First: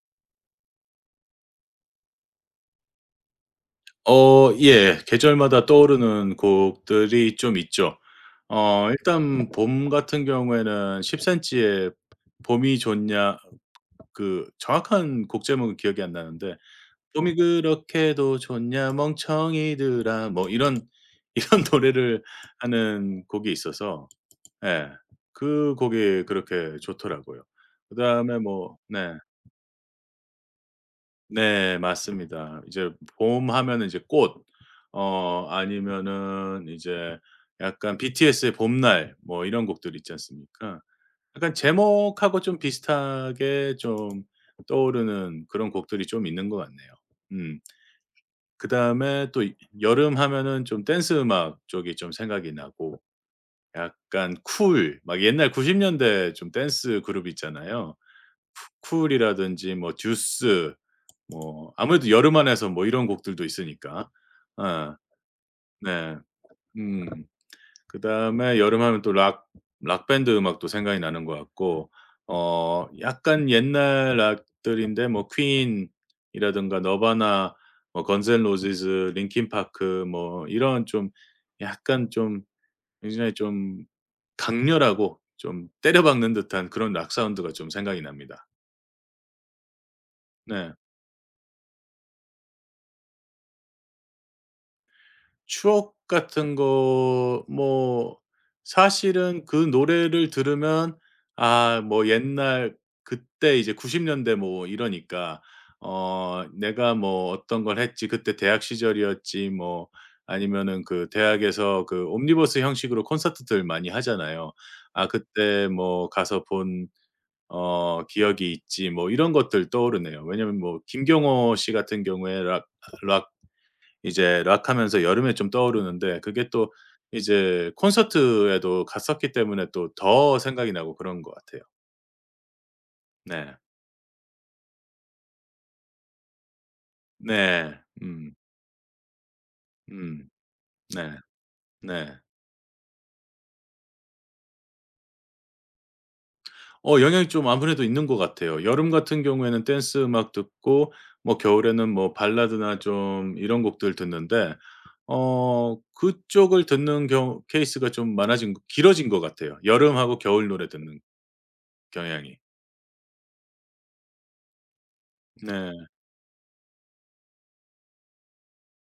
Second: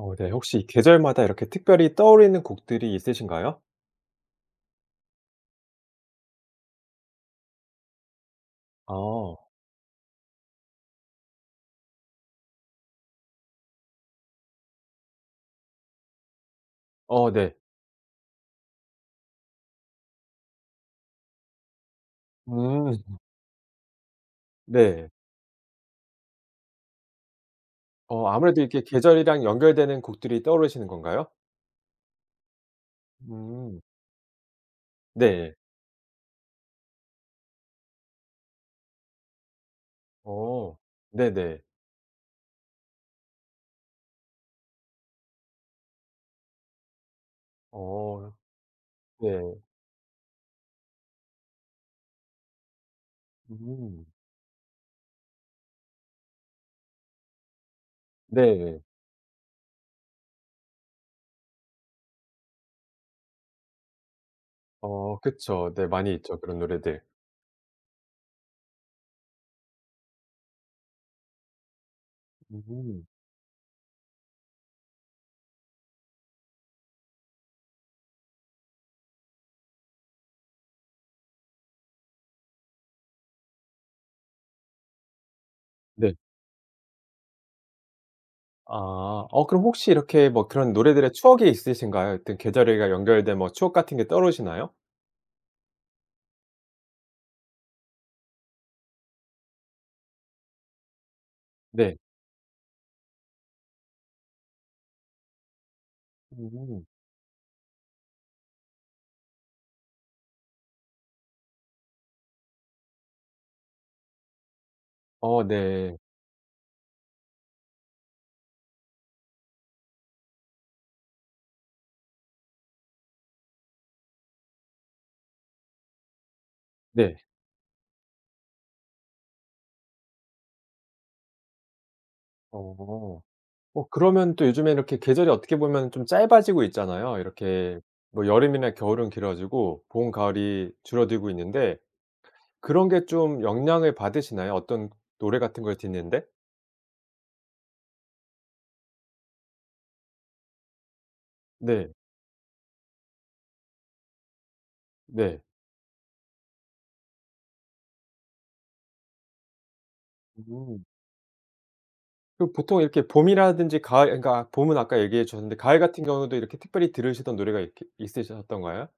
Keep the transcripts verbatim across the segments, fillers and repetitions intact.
어 네, 혹시 계절마다 이렇게 특별히 떠오르는 곡들이 있으신가요? 어, 예. 계절마다 떠오르는 곡들이 좀 있죠. 어 아. 일단 봄 같은 경우에는 10cm의 보 봄이 좋냐 그 정확한 곡 제목은 기억이 안 나는데. 어 봄이 네. 그렇게도 좋냐, 멍청이들아. 뭐 이런, 이런 노래를 음. 하는 곡이 있어서 예 네. 그 곡이 그렇게 좋더라고요. 어, 그다음에 아무래도 뭐 이렇게 네. 계절이랑 연결되는 곡들이 떠오르시는 건가요? 네, 맞습니다. 이제 봄 음. 하면은 이제 꽃. 어 네. 아니면은 이제 약간 BTS의 봄날. 뭐 이런 곡들 있지 어 않습니까. 약간 네네. 제목하고 좀 비슷하게 좀 떠오르는 그런 곡들이 좀 있는 것 같네요. 음. 어. 그 네. 다음에 또 여름 하면은 좀 댄스음악 쪽이 좀 생각이 나고, 음. 약간 쿨. 막 옛날 구십 년대 중 댄스 그룹이 있잖아요. 네. 쿠 쿨이라든지 뭐 듀스. 뭐 아무래도 여름 안에서 뭐 이런 곡들도 있으니까. 어. 어, 그쵸. 네 많이 네, 있죠 그런 노래들. 음. 그 다음에 여름하면 또 락 락 밴드 음악도 생각이 나는 것 같고 어 음. 약간 옛날 락들인데 뭐 퀸이라든가 너바나, 뭐 건즈 앤 로지스, 린킨 파크, 그 뭐 이런 좀 약간 좀 굉장히 좀 강렬하고 좀 네. 때려박는 듯한 그런 락 사운드가 좀 생각이 납니다. 아, 그럼 혹시 이렇게 네. 그런 노래들의 추억이 있으신가요? 이렇게 계절에 연결된 추억 같은 게 떠오르시나요? 추억 같은 거 뭐 사실은 그 노래를 들으면 아, 네. 뭐 옛날 그때 이제 구십 년대 뭐 이러니까 어 음. '내가 뭐 어떤 걸 했지. 그때 대학 시절이었지.' 뭐 아니면은 그 대학에서 그 옴니버스 형식으로 콘서트들 많이 하잖아요. 아 어, 그때 네. 뭐 '가서 본 어 기억이 있지.' 뭐 이런 것들 떠오르네요. 왜냐면 뭐 김경호 씨 같은 경우에 락 락 이제 락 하면서 여름에 좀 떠오르는데 그게 또 네. 이제 콘서트에도 갔었기 때문에 또 더 생각이 나고 그런 것 같아요. 어. 네. 어, 그러면 또 요즘에 이렇게 계절이 어떻게 보면 좀 짧아지고 있잖아요. 네. 이렇게 뭐 음. 여름이나 겨울은 길어지고 봄, 음. 가을이 네. 줄어들고 있는데 네. 그런 게 좀 영향을 받으시나요? 어떤 노래 같은 걸 듣는 데? 어 영향이 좀 아무래도 있는 것 같아요. 여름 같은 경우에는 댄스 음악 듣고 뭐 겨울에는 네. 뭐 발라드나 좀 이런 곡들 듣는데 네. 어 그쪽을 듣는 경우 케이스가 좀 많아진 거 길어진 것 같아요, 여름하고 겨울 노래 음. 듣는 경향이. 그 보통 이렇게 봄이라든지 가을 그러니까 봄은 아까 얘기해 주셨는데 가을 네. 같은 경우에도 이렇게 특별히 들으시던 노래가 이렇게 있으셨던가요?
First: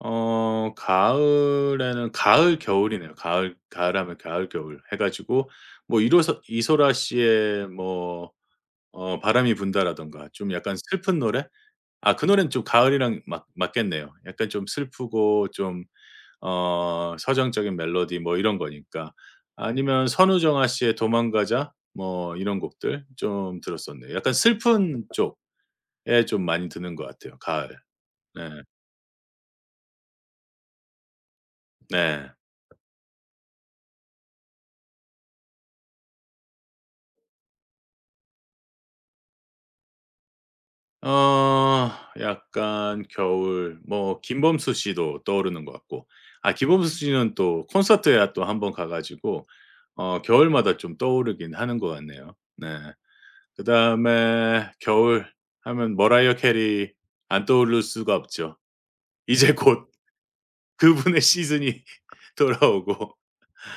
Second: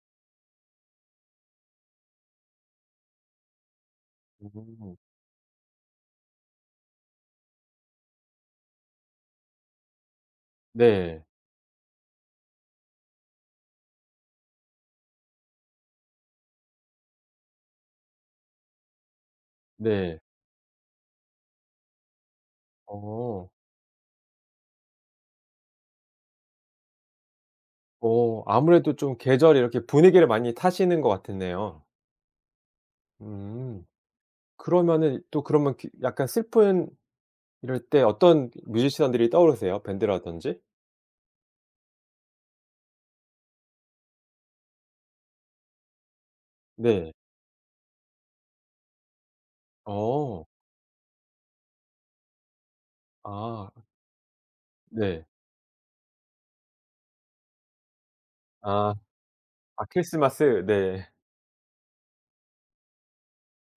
어. 가을에는 가을, 겨울이네요. 가을 가을 하면 가을, 겨울 음. 해 가지고 뭐 이로서 이소라 씨의 뭐 어 바람이 분다라든가. 좀 약간 슬픈 네. 노래? 아, 그 노래는 좀 가을이랑 맞 맞겠네요. 약간 좀 슬프고 좀 어 서정적인 멜로디 뭐 이런 거니까. 아니면 네. 선우정아 씨의 도망가자, 뭐 이런 곡들 어. 좀 들었었네요. 약간 슬픈 쪽에 좀 많이 듣는 것 같아요. 가을. 어, 네. 아무래도 좀 계절이 이렇게 분위기를 많이 타시는 것 같았네요. 네. 음. 그러면은 이 또 그러면 그 약간 슬픈 이럴 때 어떤 뮤지션들이 떠오르세요, 밴드라든지? 어 약간 겨울 뭐 김범수 씨도 떠오르는 것 같고. 아 네. 김범수씨는 또 콘서트에 아 또 한 번 가 가지고 어 어. 겨울마다 좀 떠오르긴 하는 것 같네요. 네. 그 아. 다음에 겨울 네. 하면 머라이어 캐리 안 떠오를 수가 없죠. 아. 이제 아 곧 크리스마스. 네. 그분의 시즌이 돌아오고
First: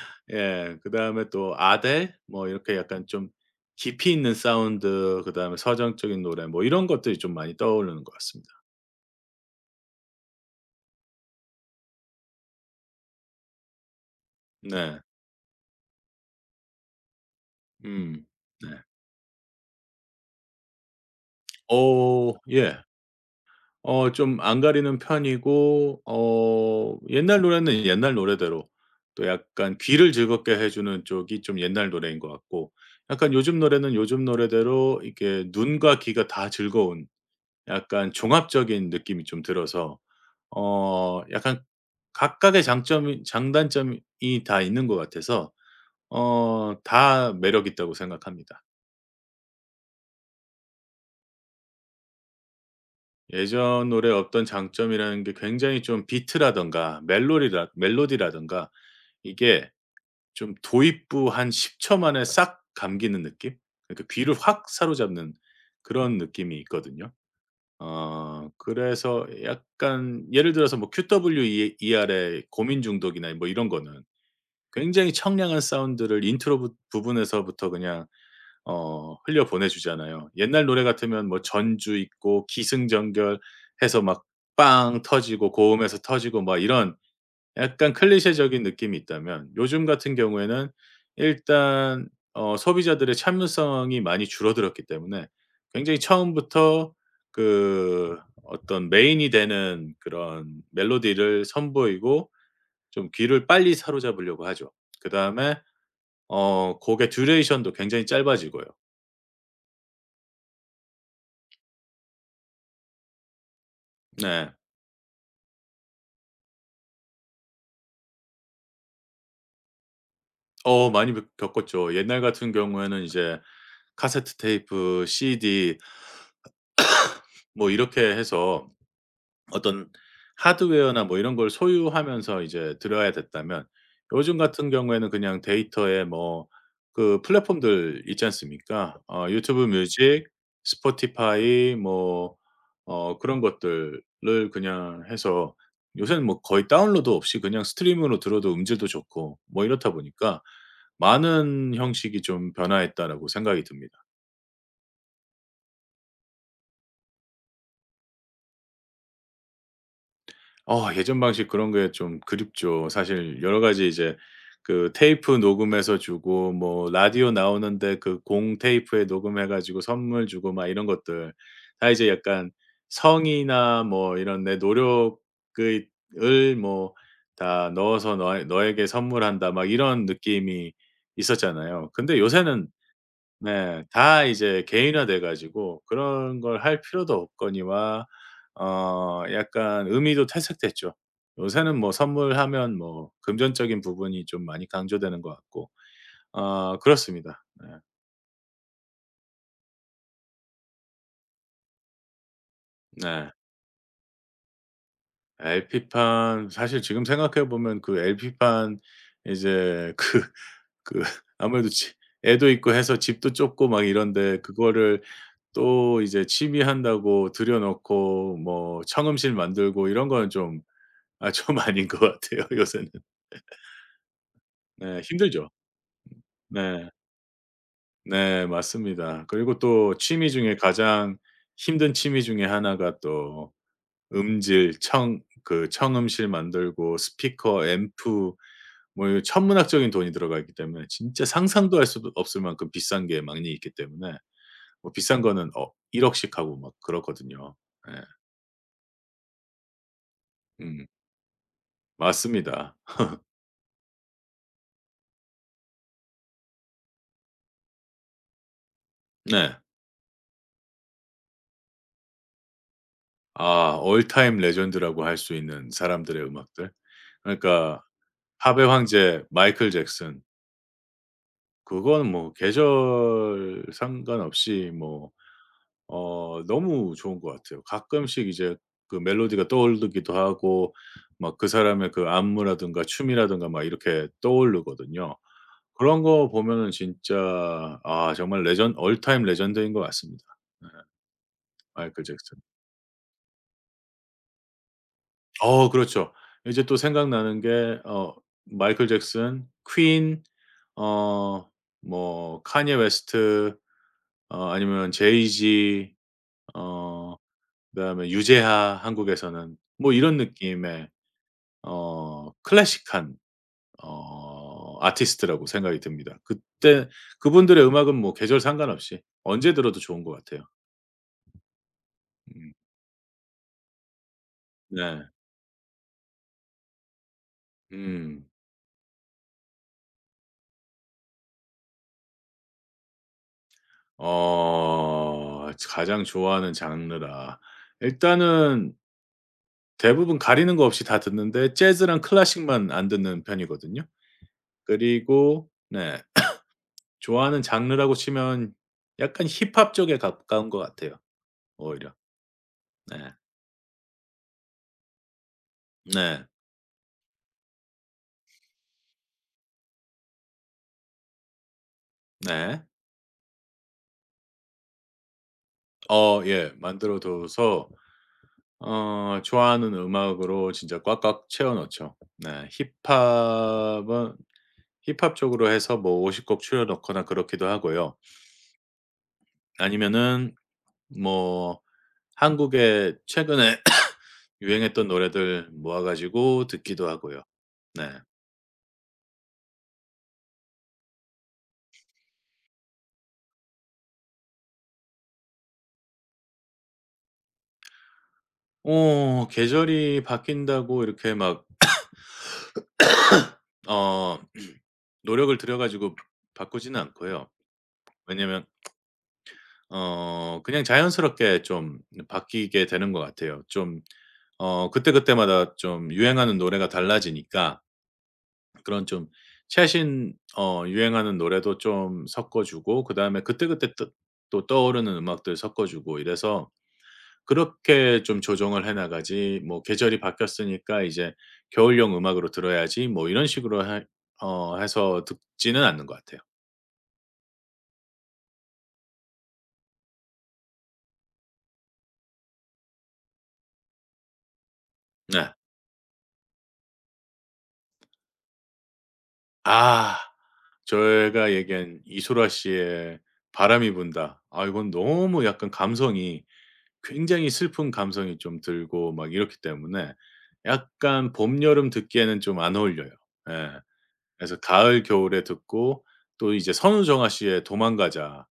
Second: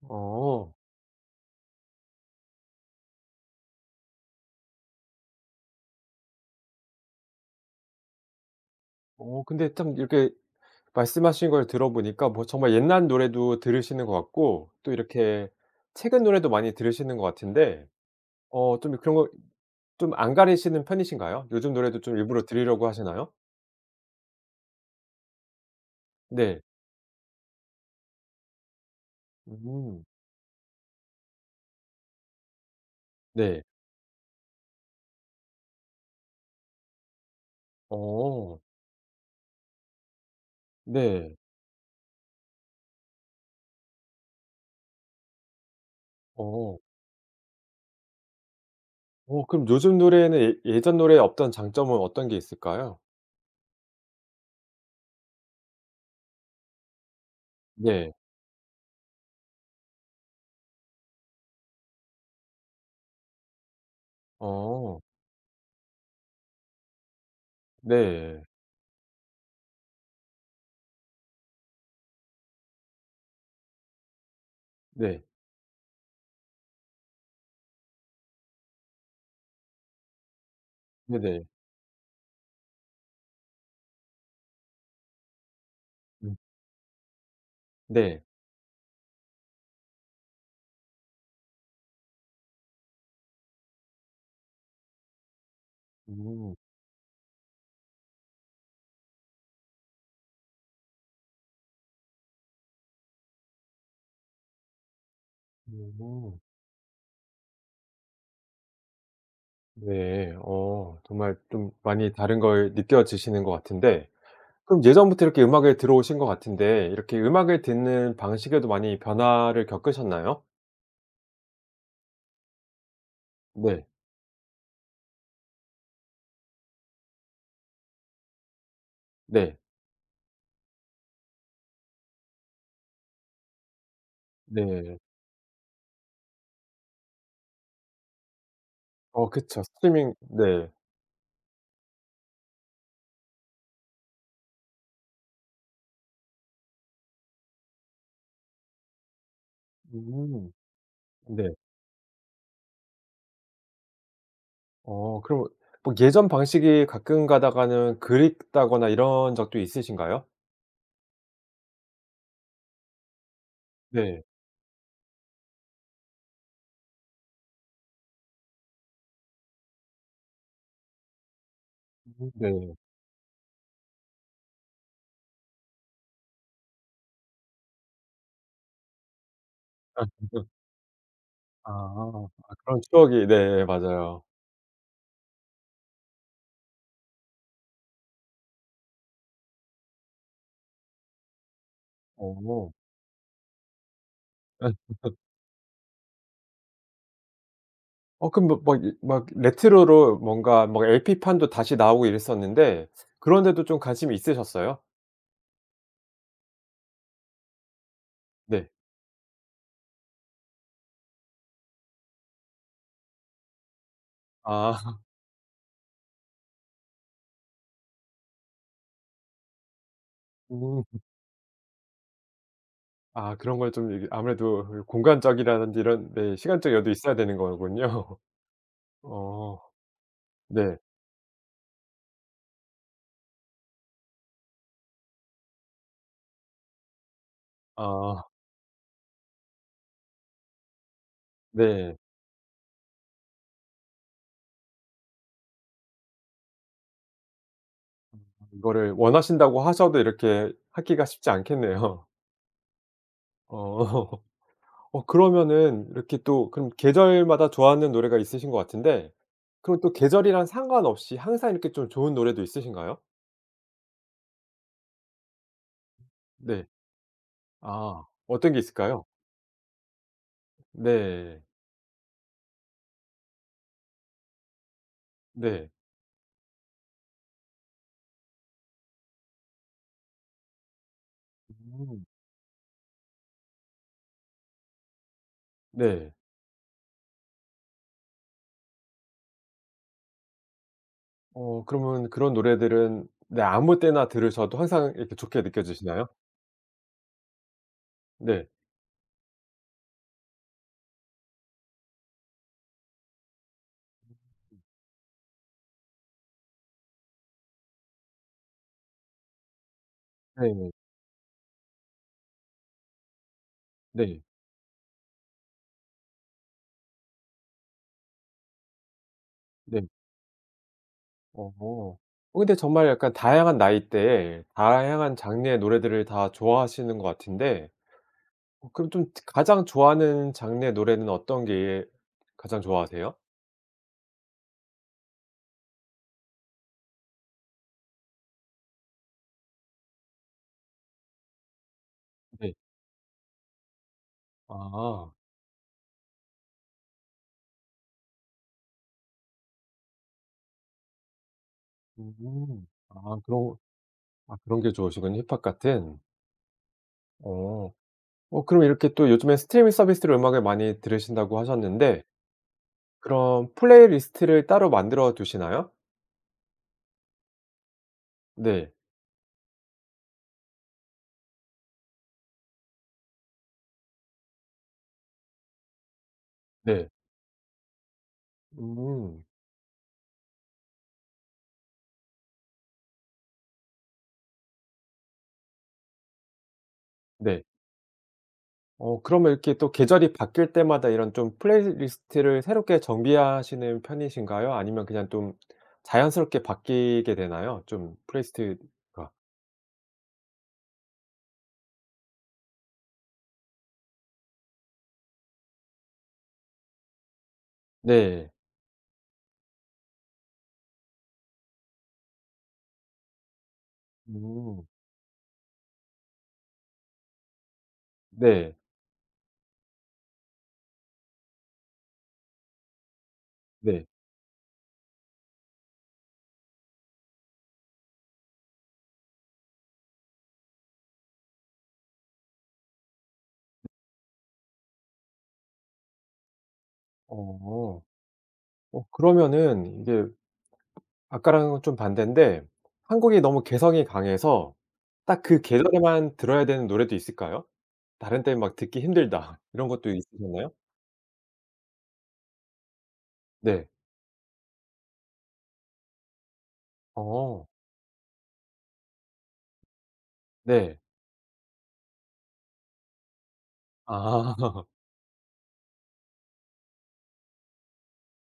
어. 예 그 다음에 또 아델 뭐 이렇게 약간 좀 깊이 있는 사운드 그 다음에 서정적인 노래 뭐 이런 것들이 좀 많이 떠오르는 것 같습니다. 어 근데 참 이렇게 말씀하신 걸 들어 보니까 뭐 정말 옛날 노래도 들으시는 것 같고 또 네. 이렇게 최근 노래도 많이 들으시는 것 같은데 음. 어 네. 좀 이 그런 거 좀 안 가리시는 편이신가요? 요즘 노래도 좀 어 일부러 예. 들으려고 하시나요? 어 좀 안 가리는 편이고 네. 어 옛날 노래는 옛날 노래대로 또 약간 음. 귀를 즐겁게 해 주는 쪽이 좀 옛날 노래인 것 같고 약간 요즘 네. 노래는 요즘 노래대로 이렇게 눈과 귀가 다 즐거운 약간 어. 종합적인 느낌이 좀 들어서 어 네. 약간 각각의 장점이 장단점이 이 다 있는 것 같아서 어 어. 다 매력 있다고 생각합니다. 오 그럼 요즘 노래에는 예 예전 노래에 없던 장점은 어떤 게 있을까요? 예전 노래의 어떤 장점이라는 게 굉장히 좀 비트라든가 멜로리라 네. 멜로디라든가 이게 좀 도입부 한 십 초 만에 싹 감기는 느낌? 그러니까 귀를 확 어. 사로잡는 그런 느낌이 있거든요. 네. 어 그래서 약간 예를 들어서 뭐 QWE ER 에 고민 중독이나 뭐 이런 거는 굉장히 네. 청량한 사운드를 인트로 부 부분에서부터 그냥 어 흘려 보내 주잖아요. 옛날 노래 같으면 뭐 네네. 전주 있고 기승전결해서 막 빵 터지고 고음에서 음. 터지고 막 이런 약간 네. 클리셰적인 느낌이 있다면 요즘 같은 경우에는 일단 어 소비자들의 참을성이 많이 줄어들었기 때문에 굉장히 음. 처음부터 그 어떤 메인이 되는 그런 멜로디를 선보이고 좀 귀를 빨리 사로잡으려고 하죠. 그다음에 음. 어 곡의 듀레이션도 굉장히 짧아지고요. 네. 어. 정말 좀 많이 다른 걸 느껴지시는 것 같은데. 네. 그럼 예전부터 이렇게 음악을 들어오신 것 같은데 이렇게 음악을 듣는 방식에도 많이 변화를 겪으셨나요? 어 많이 그 겪었죠. 옛날 같은 경우에는 이제 네. 카세트테이프, CD 뭐 이렇게 해서 네. 어떤 하드웨어나 뭐 이런 걸 소유하면서 이제 들어야 됐다면 요즘 같은 네. 경우에는 그냥 데이터에 뭐 그 플랫폼들 있지 않습니까? 어 어 그쵸. YouTube 스트리밍 music, 네. Spotify 뭐 어 그런 것들을 그냥 해서 요새는 뭐 거의 다운로드 없이 그냥 stream으로 들어도 음질도 좋고 뭐 이렇다 보니까 음. 네. '많은 형식이 좀 변화했다.'라고 생각이 듭니다. 어 그러면 막 예전 방식이 가끔 가다가는 그립다거나 이런 적도 있으신가요? 어 예전 방식 그런 게 좀 그립죠. 사실 여러 가지 이제 네. 그 테이프 녹음해서 주고 뭐 라디오 나오는데 그 공테이프에 녹음해 가지고 선물 주고 막 이런 것들. 다 이제 음 약간 네. '성의나 뭐 이런 내 노력을 을 뭐 다 넣어서 너에 너에게 선물한다.' 막 이런 느낌이 아. 있었잖아요. 근데 아 요새는 그런 추억이. 네 네 다 맞아요. 이제 개인화 돼 가지고 그런 걸 할 필요도 없거니와 어 약간 의미도 퇴색됐죠. 요새는 뭐 어. 선물하면 뭐 금전적인 부분이 좀 많이 강조되는 것 같고. 어 그렇습니다. 네. 어 그럼 막 막 이 막 레트로로 뭔가 뭐 LP판도 다시 나오고 이랬었는데 네. 그런 데도 좀 관심이 있으셨어요? LP판 사실 지금 생각해 보면 그 네. LP판 이제 그 그 아무래도 집 애도 있고 해서 집도 좁고 막 이런데 그거를 아. 또 이제 취미 한다고 들여놓고 뭐 청음실 만들고 이런 거는 좀 음. 아 좀 아닌 것 같아요, 요새는. 아, 그런 걸 좀 이게 아무래도 이게 네, 힘들죠. 공간적이라든지 이런 네 시간적 네. 여유도 있어야 되는 거군요. 네, 맞습니다. 그리고 어. 또 취미 중에 네. 가장 힘든 취미 중에 하나가 또 음질 청 그 청음실 만들고 스피커, 아. 앰프, 뭐 이런 천문학적인 돈이 들어가 있기 때문에 진짜 상상도 할 네. 수도 없을 만큼 비싼 게 많이 있기 때문에 뭐 비싼 거는 억 일억 씩 하고 막 그렇거든요. 예. 이거를 원하신다고 하셔도 이렇게 음. 하기가 쉽지 않겠네요. 맞습니다. 어. 어 그러면은 이렇게 또 그럼 계절마다 좋아하는 노래가 있으신 것 같은데 네. 그럼 또 계절이랑 상관없이 항상 이렇게 좀 좋은 노래도 있으신가요? 아 all time legend라고 할 수 있는 사람들의 네. 음악들 그러니까 아 어떤 게 팝의 있을까요? 황제 마이클 잭슨. 네. 그건 뭐 계절 상관없이 뭐 네. 어 너무 좋은 것 같아요. 가끔씩 이제 그 멜로디가 떠오르기도 하고 막 그 사람의 음. 그 안무라든가 춤이라든가 막 이렇게 떠오르거든요. 그런 네. 거 보면은 진짜 아 정말 legend all time legend 인 것 같습니다. 예. 어 마이클 그러면 그런 잭슨. 노래들은 네 아무 때나 들으셔도 항상 이렇게 좋게 어 느껴지시나요? 그렇죠. 이제 또 생각나는 게 어 네. 마이클 잭슨, 퀸, 어 뭐 칸예 웨스트 어 아니면 제이지 어 그 다음에 유재하 한국에서는 뭐 이런 네네. 느낌의 어 클래식한 네. 어 아티스트라고 생각이 듭니다. 그때 그분들의 음악은 뭐 계절 상관없이 언제 들어도 네. 좋은 것 같아요. 어. 어 음. 근데 정말 약간 다양한 나이대에 네. 다양한 장르의 노래들을 다 좋아하시는 것 같은데 음. 어 그럼 좀 특 가장 좋아하는 장르의 노래는 어떤 게 가장 좋아하세요? 어. 저 가장 좋아하는 장르라. 일단은 대부분 가리는 거 없이 다 듣는데 재즈랑 네. 클래식만 안 듣는 편이거든요. 아. 그리고 네. 좋아하는 장르라고 치면 약간 힙합 쪽에 가까운 것 같아요 오히려. 음. 네. 아 그런 아 그런 게 좋으시군요 힙합 같은. 네. 어. 어 그럼 이렇게 또 요즘에 스트리밍 서비스로 음악을 많이 들으신다고 하셨는데 네. 그럼 플레이리스트를 따로 만들어 두시나요? 어, 예. 만들어 둬서 네. 어 좋아하는 음악으로 진짜 꽉꽉 채워 넣죠. 네, 힙합은 힙합 쪽으로 해서 뭐 오십 곡 추려 네. 놓거나 그렇기도 하고요. 음. 아니면은 뭐 한국에 최근에 유행했던 노래들 모아 가지고 듣기도 하고요. 네. 네. 어 그러면 이렇게 또 계절이 바뀔 때마다 이런 좀 플레이리스트를 새롭게 정비하시는 편이신가요? 아니면 그냥 좀 자연스럽게 바뀌게 되나요? 좀 플레이리스트가. 어, 계절이 바뀐다고 이렇게 막 어 노력을 들여 가지고 바꾸진 않고요. 네. 왜냐면 어 그냥 자연스럽게 좀 바뀌게 되는 것 같아요. 좀 음. 어 그때그때마다 좀 유행하는 노래가 달라지니까 네. 그런 좀 최신 어 유행하는 노래도 좀 섞어 주고 그다음에 그때그때 네. 떠 또 떠오르는 음악들 섞어 주고 이래서 그렇게 좀 조정을 해나가지 뭐 '계절이 바뀌었으니까 이제 겨울용 음악으로 들어야지.' 뭐 이런 식으로 읍. 해 어 해서 듣지는 않는 것 같아요. 어. 어 그러면은 이게 아까랑은 좀 반대인데 한국이 너무 개성이 강해서 딱 네. 그 계절에만 들어야 되는 노래도 있을까요? '다른 때는 막 듣기 힘들다.' 이런 것도 아. 있으셨나요? 제가 얘기한 이소라 씨의 네. 바람이 분다 아 이건 너무 약간 감성이 굉장히 어. 슬픈 감성이 좀 들고 막 이렇기 때문에 네. 약간 봄 여름 듣기에는 좀 안 어울려요. 예. 그래서 아. 가을, 겨울에 듣고 또 이제 선우정아씨의 도망가자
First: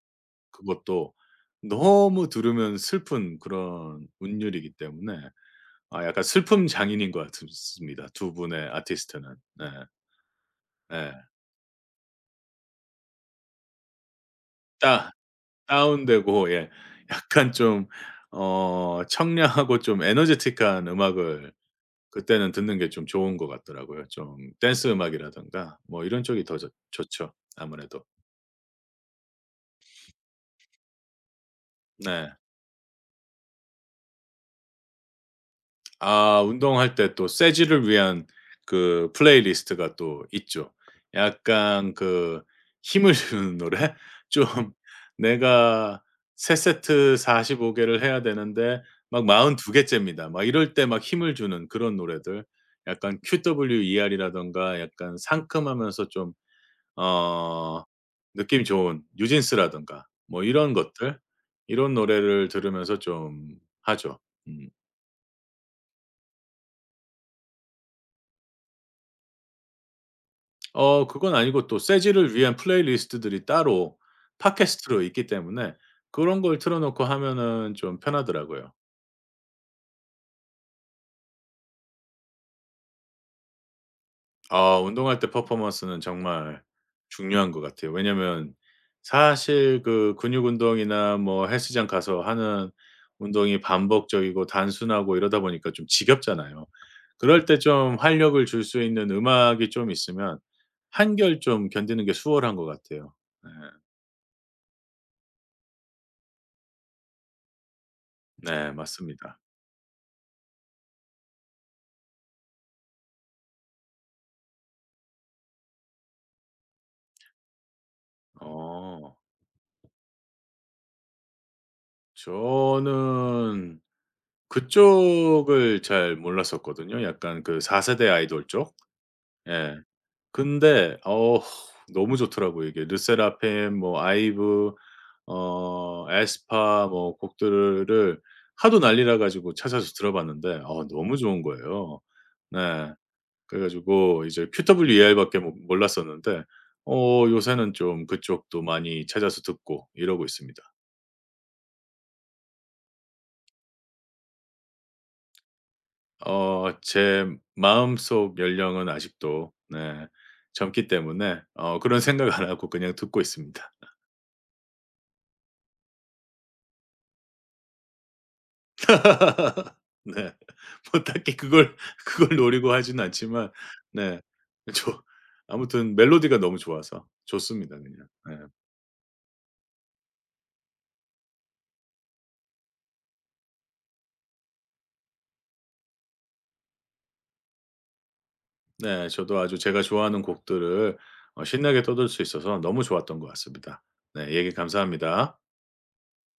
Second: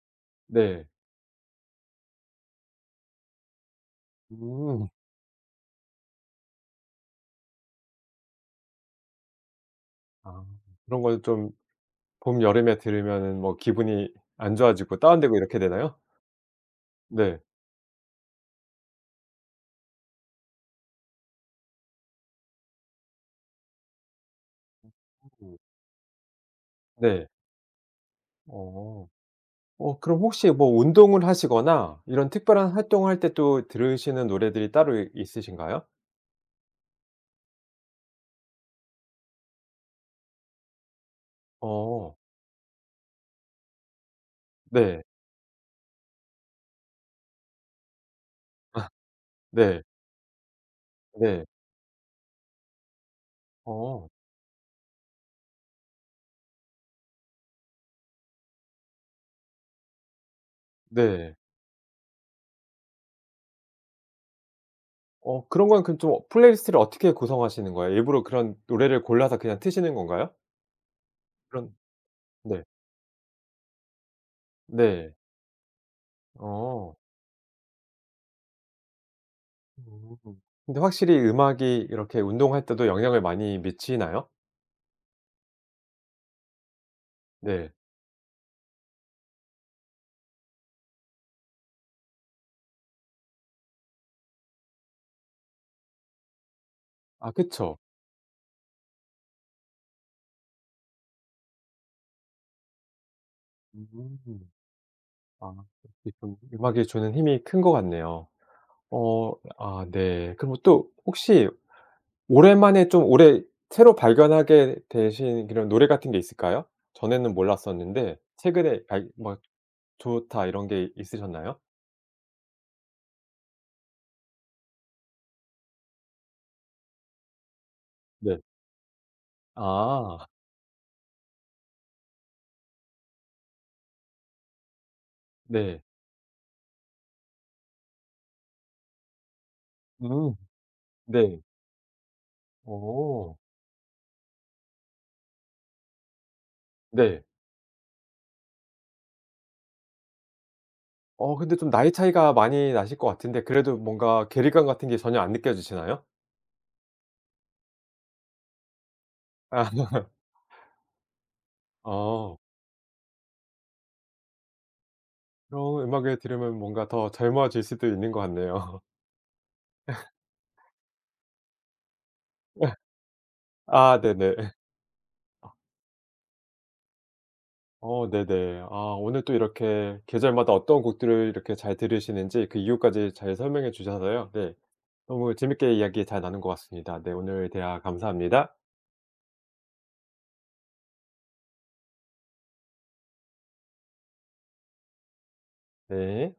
네. 그것도 너무 들으면 슬픈 그런 운율이기 음. 때문에 아 약간 슬픔 장인인 것 같읍스 습니다, 두 분의 아티스트는. 네. 아 그런 예. 거 좀 봄 여름에 들으면은 뭐 기분이 안 좋아지고 다 다운되고 이렇게 되나요? 다운되고 예 네. 약간 좀 어 청량하고 좀 에너제틱한 음악을 그 때는 듣는게 좀 좋은 것 같더라고요. 좀 댄스음악이라든가 뭐 이런 쪽이 더 좋 네. 좋죠, 아무래도. 어. 어 그럼 혹시 뭐 운동을 하시거나 이런 네. 특별한 활동을 할 때 또 들으시는 노래들이 따로 있으신가요? 아 운동할 때 또 쇠질을 위한 그 플레이리스트가 또 있죠. 약간 어. 그 힘을 주는 노래. 좀 네. 내가 세 세트 사십오 개를 해야 되는데 아. 막 마흔두 네. 개째입니다, 막 이럴 때 막 힘을 네. 주는 그런 노래들. 약간 어. QWER이라든가 약간 상큼하면서 좀 어 느낌 좋은 뉴진스라든가 뭐 이런 것들 네. 이런 노래를 들으면서 좀 하죠. 음. 어 그런 건 그 좀 플레이리스트를 어떻게 구성하시는 거예요? 일부러 그런 노래를 골라서 그냥 트시는 건가요? 어 그건 아니고 그런 또 쇠질을 위한 네. 플레이리스트들이 따로 팟캐스트로 네. 있기 때문에 그런 걸 어. 틀어놓고 하면은 좀 편하더라고요. 음, 근데 확실히 음악이 이렇게 운동할 때도 영향을 많이 미치나요? 어, 운동할 때 퍼포먼스는 정말 중요한 것 네. 같아요. 왜냐하면 사실 그 근육 운동이나 뭐 헬스장 가서 하는 운동이 반복적이고 단순하고 이러다 보니까 좀 지겹잖아요. 아, 그럴 때 그쵸. 좀 활력을 줄 수 있는 음악이 좀 있으면 한결 좀 견디는 게 수월한 것 같아요. 네. 음. 아 기쁨 음악이 주는 힘이 큰 것 같네요. 네, 어 맞습니다. 아 네. 그럼 또 혹시 오랜만에 좀 올해 새로 발견하게 되신 그런 노래 같은 게 있을까요? 전에는 몰랐었는데 최근에 아이 어. 막 '좋다.' 이런 게 있으셨나요? 저는 그쪽을 잘 몰랐었거든요. 약간 그 사 세대 네. 아이돌 쪽. 예. 아. 근데 어 너무 좋더라고요 이게. 르세라핌 뭐 아이브 네. 어 에스파 뭐 곡들을 하도 난리 나가지고 찾아서 음 들어봤는데 어 너무 네. 좋은 거예요. 네. 어. 그래 가지고 이제 QWER밖에 모 몰랐었는데 네. 어 요새는 좀 그쪽도 많이 찾아서 듣고 이러고 있습니다. 어 근데 좀 나이 차이가 많이 나실 것 같은데 그래도 뭔가 괴리감 같은 게 전혀 안 느껴지시나요? 어 제 마음속 연령은 아직도 아. 네 젊기 때문에 어 그런 어. 생각 안 하고 그냥 듣고 있습니다. 어 음악을 들으면 뭔가 더 젊어질 수도 있는 것 같네요. 네, 뭐 딱히 그걸 그걸 노리고 하진 않지만 아, 네. 네네. 그쵸. 아무튼 멜로디가 너무 좋아서 좋습니다 그냥. 어 네. 네네. 아 오늘 또 이렇게 계절마다 어떤 곡들을 이렇게 잘 들으시는지 그 이유까지 잘 설명해 주셔서요. 네. 너무 재밌게 이야기 잘 나눈 것 같습니다. 네 오늘 대화 감사합니다. 네, 저도 아주 제가 좋아하는 곡들을 어 신나게 떠들 수 있어서 너무 좋았던 것 같습니다. 네, 얘기 감사합니다. 네.